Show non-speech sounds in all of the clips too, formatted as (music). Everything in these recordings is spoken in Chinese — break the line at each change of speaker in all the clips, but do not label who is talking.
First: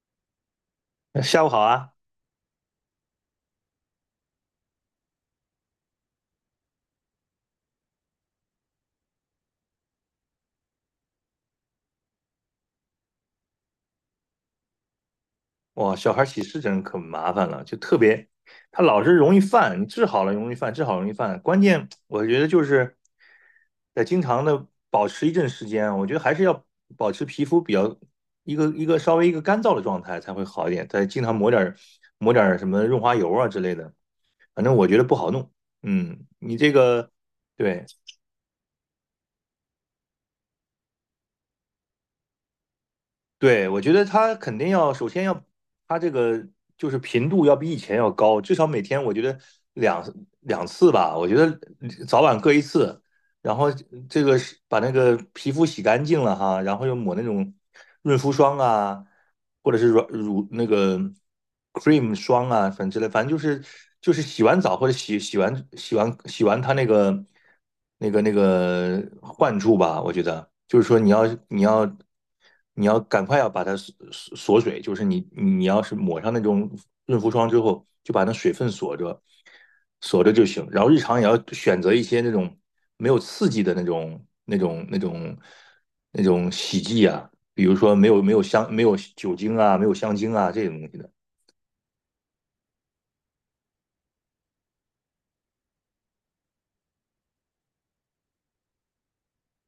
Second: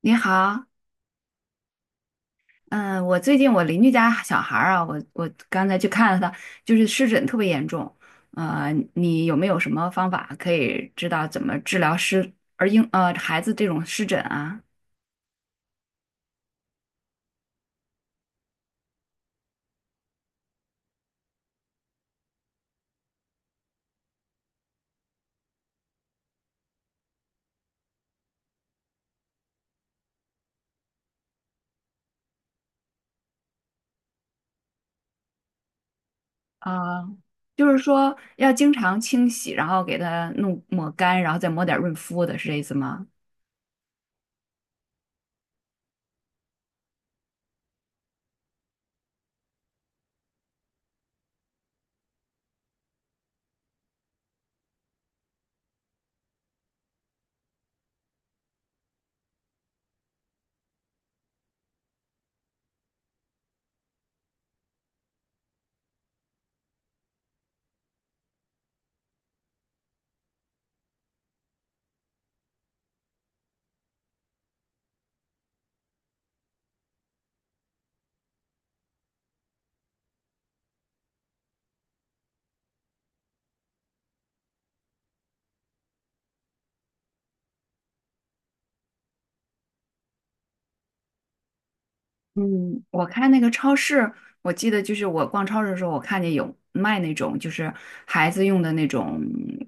你好，
下午好啊！
嗯，我最近我邻居家小孩儿啊，我刚才去看了他，就是湿疹特别严重，你有没有什么方法可以知道怎么治疗湿而婴呃孩子这种湿疹啊？
哇，小孩起湿疹可麻烦了，就特别，他老是容易犯，你治好了容易犯，治好容易犯。关键我觉得就是得经常的保持一阵时间，我觉得还是要保持皮肤比较一个干燥的状态才会好一点。再经常抹点什么润滑油啊之类的，反正我觉得不好弄。嗯，你这
啊，
个
就是
对。
说要经常清洗，然后给他弄抹干，然后再抹点润肤的，是这意思吗？
对，我觉得他肯定要，首先要，他这个就是频度要比以前要高，至少每天我觉得两两次吧，我觉得早晚各一次，然后这个是把那个皮肤洗干净了哈，然后又抹那种润肤霜啊，或者是那个 cream 霜啊，反正之类，反正就是洗完澡或者洗完他那个患处吧，我觉得就是说你要。你要赶快要把它锁水，就是你要是抹上那种润肤霜之后，就把那水分锁着，锁着就行。然后日常也要选择一些那种没有刺激的那种洗剂啊，比如说没有香没有酒精啊，没有香精啊这种东西的。
嗯，我看那个超市，我记得就是我逛超市的时候，我看见有卖那种就是孩子用的那种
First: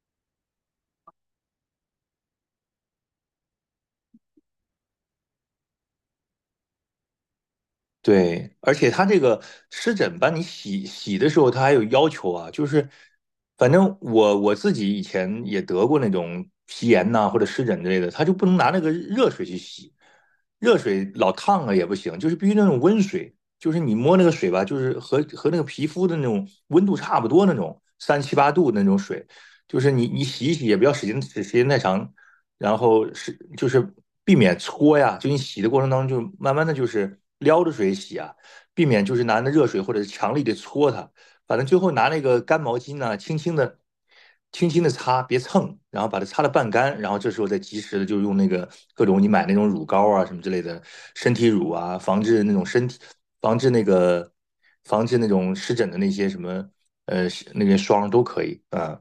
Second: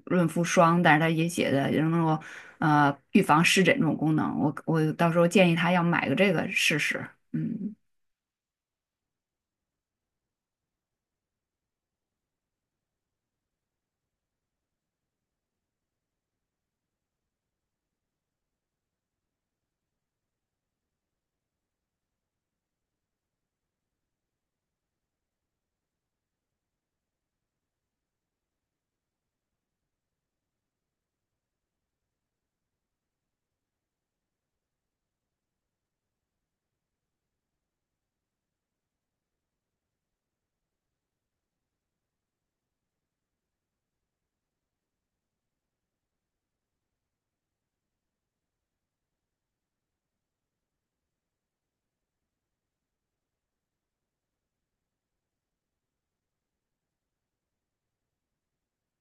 润肤霜，但是它也写的能够预防湿疹这种功能。我到时候建议他要买个这个试试。嗯。
对，而且他这个湿疹吧，你洗的时候，他还有要求啊，就是反正我自己以前也得过那种皮炎呐、或者湿疹之类的，他就不能拿那个热水去洗，热水老烫了也不行，就是必须那种温水，就是你摸那个水吧，就是和那个皮肤的那种温度差不多那种三七八度那种水，就是你洗一洗也不要使劲使时间太长，然后就是避免搓呀，就你洗的过程当中，就慢慢的就是撩着水洗啊，避免就是拿那热水或者是强力的搓它，反正最后拿那个干毛巾呢，轻轻的、轻轻的擦，别蹭，然后把它擦得半干，然后这时候再及时的就用那个各种你买那种乳膏啊什么之类的身体乳啊，防治那个防治那种湿疹的那些什么呃那个霜都可以啊，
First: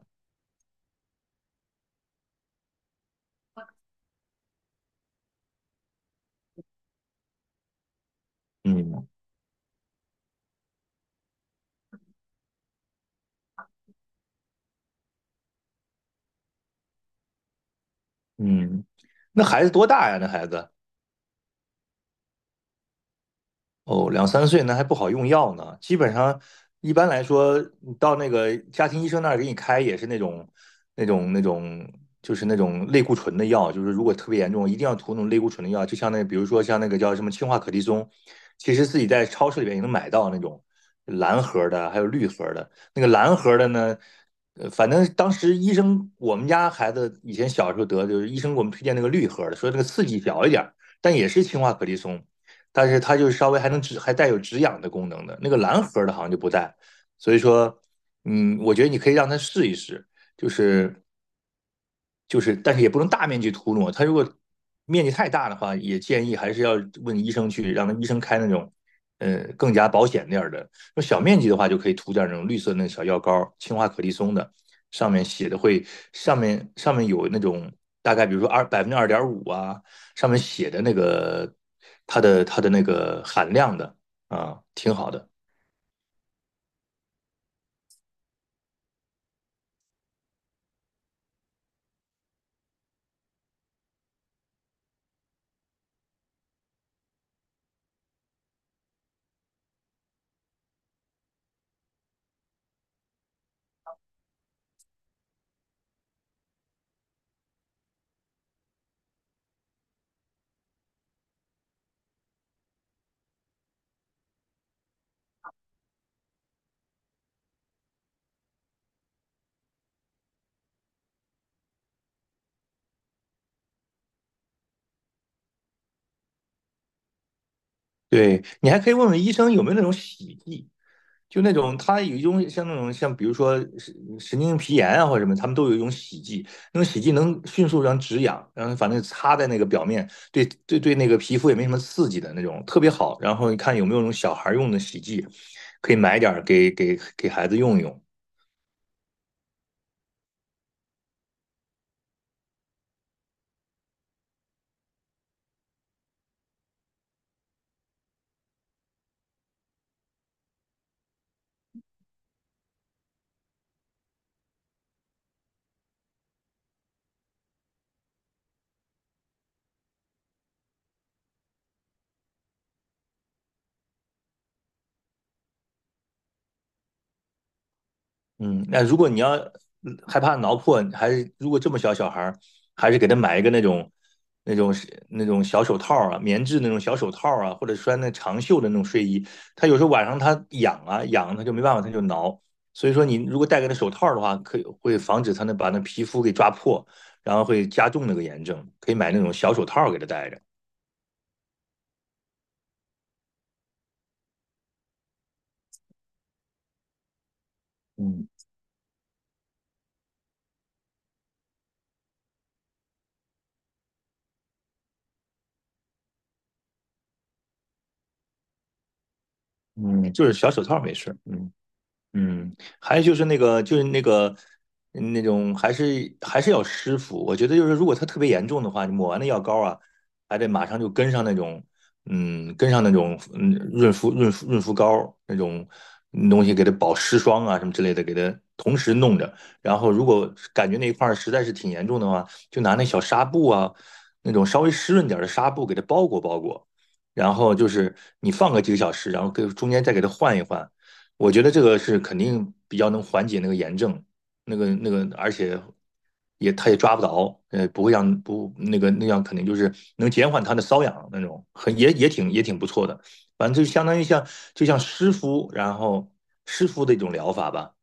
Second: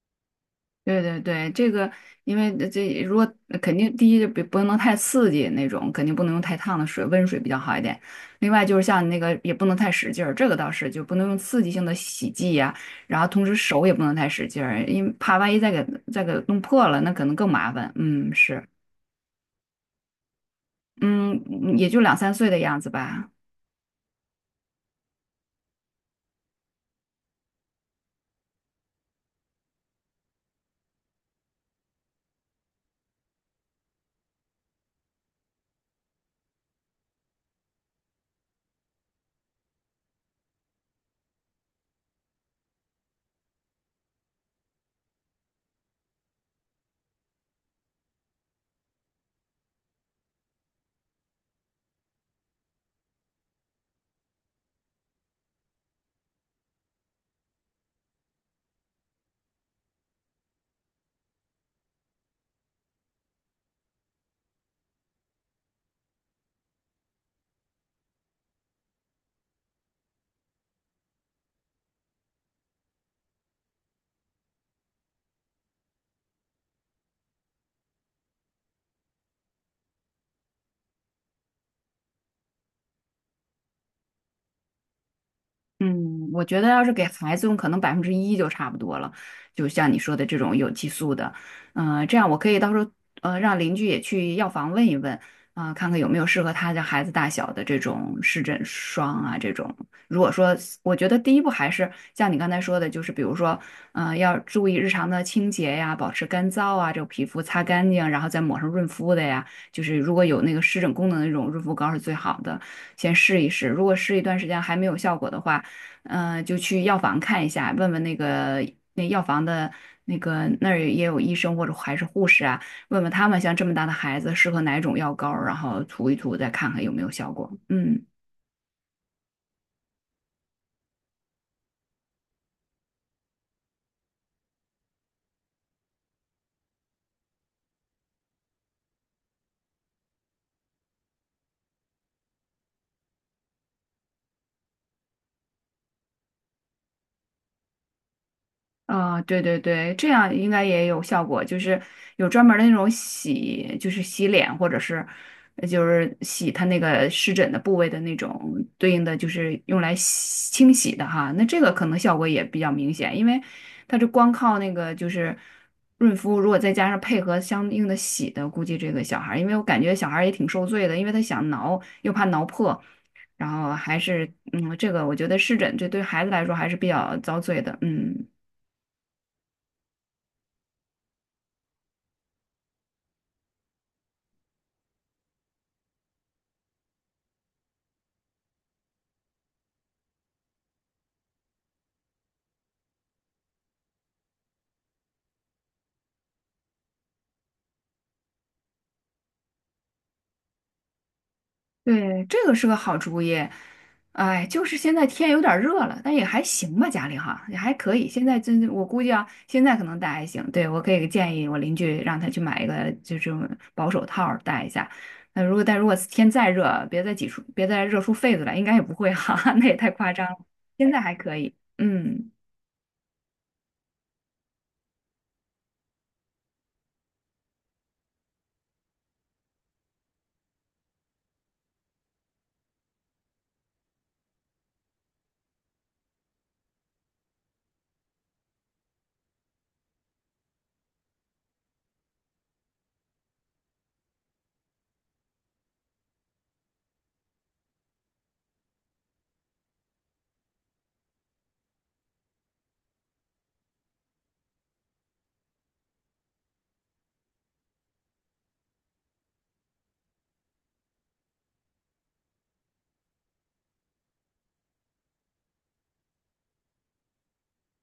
对对对，这个因为这如果肯定第一就别不能太刺激那种，肯定不能用太烫的水，温水比较好一点。另外就是像
嗯
那个也不能太使劲儿，这个倒是就不能用刺激性的洗剂呀，然后同时手也不能太使劲儿，因为怕万一再给弄破了，那可能更麻烦。嗯，是。
嗯，那孩子多大呀？那孩子？
嗯也就两三岁的样子吧。
哦，两三岁那还不好用药呢。基本上，一般来说，你到那个家庭医生那儿给你开也是那种、那种、那种，就是那种类固醇的药。就是如果特别严重，一定要涂那种类固醇的药。就像那，比如说像那个叫什么氢化可的松，其实自己在超市里边也能买到那种蓝盒儿的，还有绿盒儿的。那个蓝盒儿的呢，反正当时医生，我们家孩子以前小时候得，就是医生给我们推荐那个绿盒儿的，说这个刺激小一点儿，但也是氢化可的松。但是它就是稍微还能止，还带有止痒的功能的。那个蓝盒的好像就不带，所以说，嗯，我觉得你可以让他试一试，就是就是但是也不能大面积涂抹，它如果面积太大的话，也建议还是要问医生去，让他医生开那种更加保险点儿的。那小面积的话，就可以涂点那种绿色那小药膏，氢化可利松的，上面写的会上面有那种大概比如说2.5%啊，上面写的那个它的那个含量的啊，挺好的。
嗯，我觉得要是给孩子用，可能1%就差不多了。就像你说的这种有激素的，这样我可以到时候让邻居也去药房问一问啊，看看有没有适合他的孩子大小的这种湿疹霜啊这种。如果说我觉得第一步还是像你刚才说的，就是比如说要注意日常的清洁呀，保持干燥啊，这个皮肤擦干净，然后再抹上润肤的呀。就是如果有那个湿疹功能的那种润肤膏是最好的，先试一试。如果试一段时间还没有效果的话，就去药房看一下，问问那个那药房的那个那儿也有医生或者还是护士啊，问问他们像这么大的孩子适合哪种药膏儿然后涂一涂，再看看有没有效果。嗯。
对，你还可以问问医生有没有那种洗剂，就那种他有一种像那种像比如说神经皮炎啊或者什么，他们都有一种洗剂，那种洗剂能迅速让止痒，然后反正擦在那个表面，对对对，那个皮肤也没什么刺激的那种，特别好。然后你看有没有那种小孩用的洗剂，可以买点儿给孩子用一用。
啊，对对对，这样应该也有效果，就是有专门儿的那种洗，就是洗脸或者是就是洗它那个湿疹的部位的那种对应的，就是用来洗清洗的哈。那这个可能效果也比较明显，因为它是光靠那个就是润肤，如果再加上配合相应的洗的，估计这个小孩儿因为我感觉小孩儿也挺受罪的，因为他想挠又怕挠破，然后还是这个我觉得湿疹这对孩子来说还是比较遭罪的，嗯。
嗯，那如果你要害怕挠破，还是如果这么小小孩儿，还是给他买一个那种那种小手套啊，棉质那种小手套啊，或者穿那长袖的那种睡衣。他有时候晚上他痒啊痒，他就没办法，他就挠。所以说，你如果戴个那手套的话，可以会防止他那把那皮肤给抓破，然后会加重那个炎症。可以买那种小手套给他戴着，
对，这个是个好主意。哎，就是现在天有点儿热了，但也还行吧，家里哈也还可以。现
嗯
在真，我估计啊，现在可能戴还行。对，我可以建议我邻居让他去买一个，就这种薄手套儿戴一下。那如果但如果天再热，别再热出痱子来，应该也不会哈，(laughs) 那也太夸
嗯，就
张
是
了。
小手套
现
没
在还
事
可
嗯。
以，嗯。
嗯，还有那种还是要湿敷。我觉得就是，如果它特别严重的话，你抹完那药膏啊，还得马上就跟上那种，嗯，跟上那种，嗯，润肤润肤润肤膏那种东西，给它保湿霜啊什么之类的，给它同时弄着。然后如果感觉那一块儿实在是挺严重的话，就拿那小纱布啊，那种稍微湿润点儿的纱布给它包裹包裹。然后就是你放个几个小时，然后给中间再给它换一换。我觉得这个是肯定比较能缓解那个炎症，而且也他也抓不着，不会让不那个那样，肯定就是能减缓他的瘙痒那种，很也也挺也挺不错的。反正就相当于就像湿敷，然后湿敷的一种疗法吧。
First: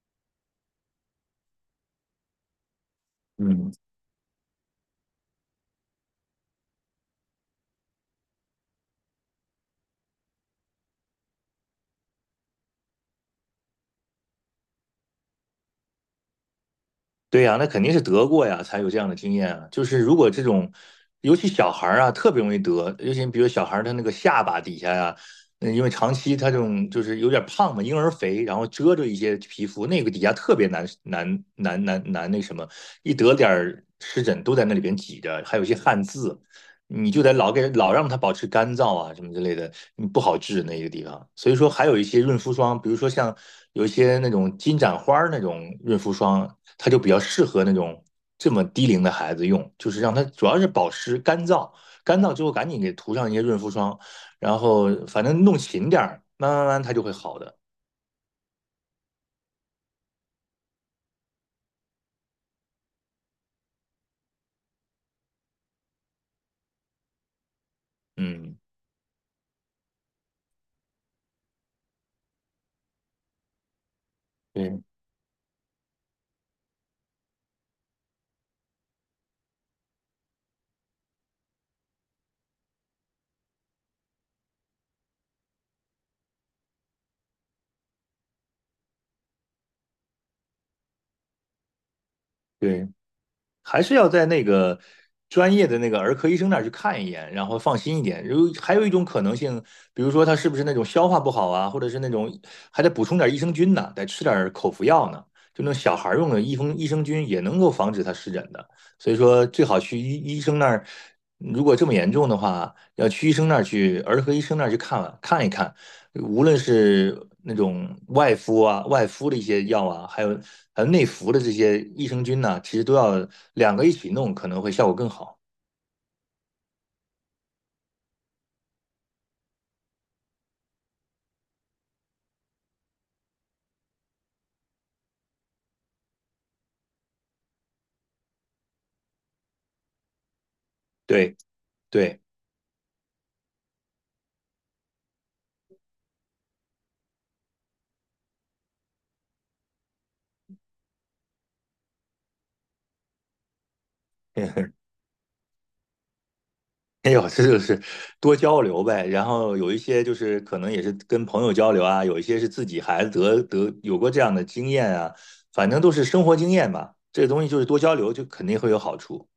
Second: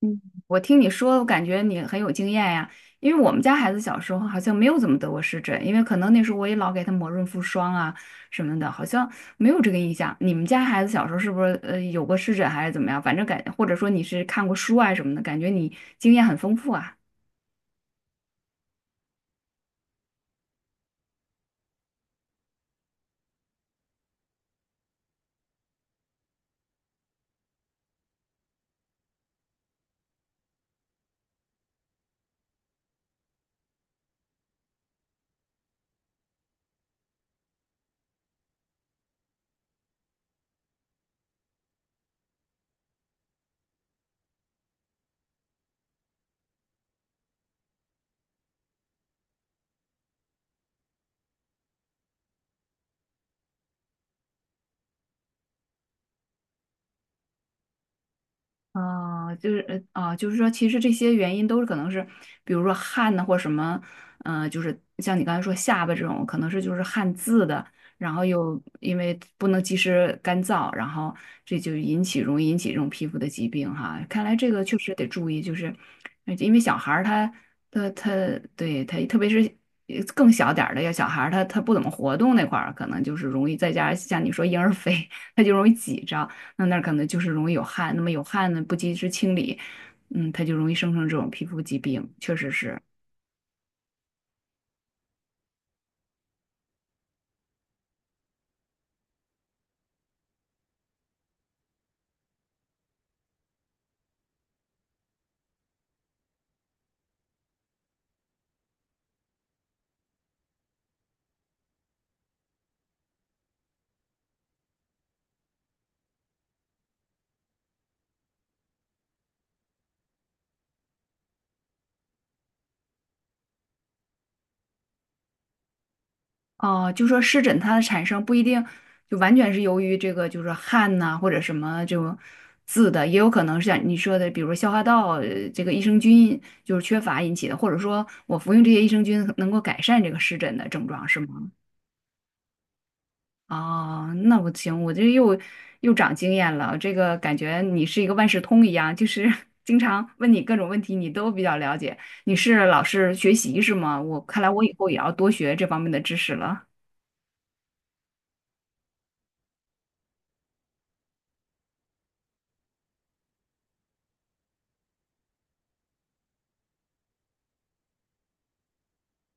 嗯，我听你说，我感觉你很有经验呀。因为我们家孩
嗯，
子小时候好像没有怎么得过湿疹，因为可能那时候我也老给他抹润肤霜啊什么的，好像没有这个印象。你们家孩子小时候是不是有过湿疹还是怎么样？反正或者说你是看过书啊什么的，感觉你经验很丰富啊。
对呀，那肯定是得过呀，才有这样的经验啊。就是如果这种，尤其小孩儿啊，特别容易得，尤其比如小孩儿他那个下巴底下呀、因为长期他这种就是有点胖嘛，婴儿肥，然后遮着一些皮肤，那个底下特别难那什么，一得点儿湿疹都在那里边挤着，还有一些汗渍，你就得老让它保持干燥啊，什么之类的，你不好治那个地方。所以说，还有一些润肤霜，比如说像有一些那种金盏花儿那种润肤霜，它就比较适合那种这么低龄的孩子用，就是让它主要是保湿干燥，干燥之后赶紧给涂上一些润肤霜，然后反正弄勤点儿，慢慢慢慢它就会好的。
啊，就是说，其实这些原因都是可能是，比如说汗呐，或什么，就是像你刚才说下巴这种，可能是就是汗渍的，然后
嗯，
又因为不能及时干燥，然后这就容易引起这种皮肤的疾病哈。看来这个确
对
实得注意，就是因为小孩儿他对他，特别是更小点儿的，要小孩儿他不怎么活动那块儿，可能就是容易再加上像你说婴儿肥，(laughs) 他就容易挤着。那儿可能就是容易有汗，那么有汗呢，不及时清理，它就容易生成这种皮肤疾病，确实是。
对。还是要在那个专业的那个儿科医生那儿去看一眼，然后放心一点。还有一种可能性，比如说他是不是那种消化不好啊，或者是那种还得补充点益生菌呢，得吃点口服药呢，就那种小孩用的益生菌也能够防止他湿疹的。所以说，最好去医生那儿，如果这么严重的话，要去医生那儿去儿科医生那儿去看一看，无论是那种外敷的一些药啊，还有内服的这些益生菌呢、其实都要两个一起弄，可能会效果更好。
哦，就说湿疹它的产生不一定就完全是由于这个，就是汗呐，或者什么这种渍的，也有可能是像你说的，比如消化道这个益生菌就是缺乏引起的，或者说我服用这些益生菌能够改善这个湿疹的症状，是
对
吗？
对，
哦，那不行，我这又长经验了。这个感觉你是一个万事通一样，就是 (laughs) 经常问你各种问题，你都比较了解。你是老是学习是吗？我看来我以
(laughs)
后也要多学这方面的知识了。
哎呦，这就是多交流呗。然后有一些就是可能也是跟朋友交流啊，有一些是自己孩子得有过这样的经验啊，反正都是生活经验吧。这个东西就是多交流，就肯定会有好处。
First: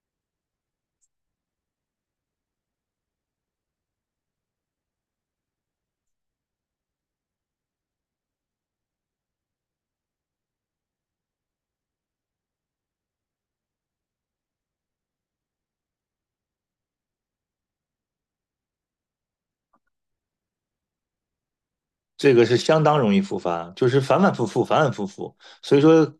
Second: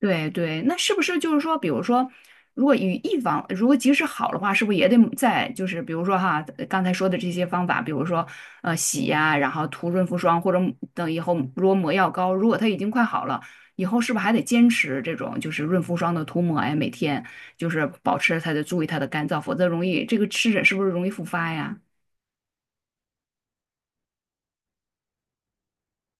对对，那是不是就是说，比如说，如果与一方如果即使好的话，是不是也得在就是比如说哈，刚才说的这些方法，比如说洗呀，然后涂润肤霜，或者等以后如果抹药膏，如果它已经快好了，以后是不是还得坚持这种就是润肤霜的涂抹呀？每天就是保持它的注意它的干燥，否则容易这个湿疹是不是容易复发呀？
这个是相当容易复发，就是反反复复，反反复复，所以说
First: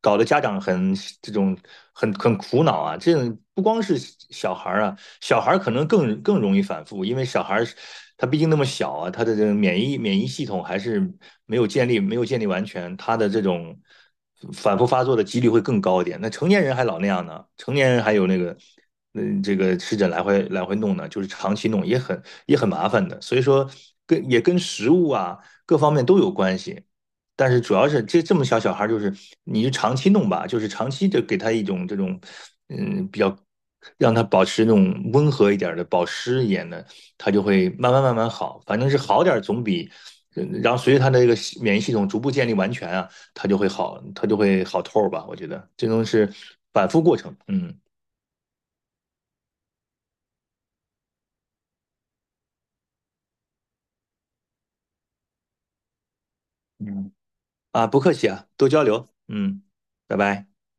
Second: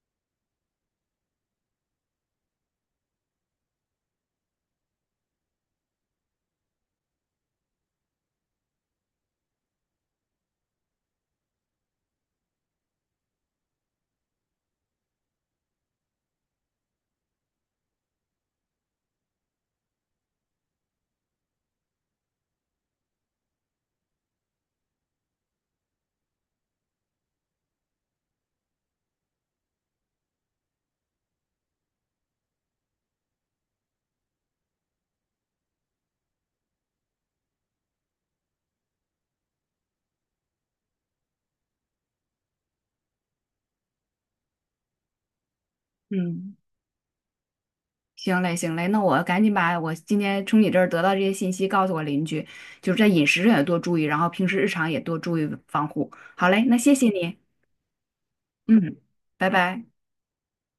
搞得家长这种很苦恼啊。这种不光是小孩儿啊，小孩儿可能更容易反复，因为小孩儿他毕竟那么小啊，他的这个免疫系统还是没有建立完全，他的这种反复发作的几率会更高一点。那成年人还老那样呢，成年人还有那个。嗯，这个湿疹来回来回弄呢，就是长期弄也很麻烦的，所以说也跟食物啊，各方面都有关系。但是主要是这么小小孩，就是你就长期弄吧，就是长期的给他一种这种，比较让他保持那种温和一点的、保湿一点的，他就会慢慢慢慢好。反正是好点儿总比，然后随着他的这个免疫系统逐步建立完全啊，他就会好，他就会好透儿吧。我觉得这种是
嗯。
反复过程，嗯
行嘞，行嘞，那我赶紧把我今天从你这儿得到这些信息告诉我邻居，就是在饮食上也多注意，然后平时日常也多注意防护。好嘞，那谢谢
嗯，
你，
啊，不客气啊，多交
嗯，
流，
拜
嗯，
拜。
拜拜。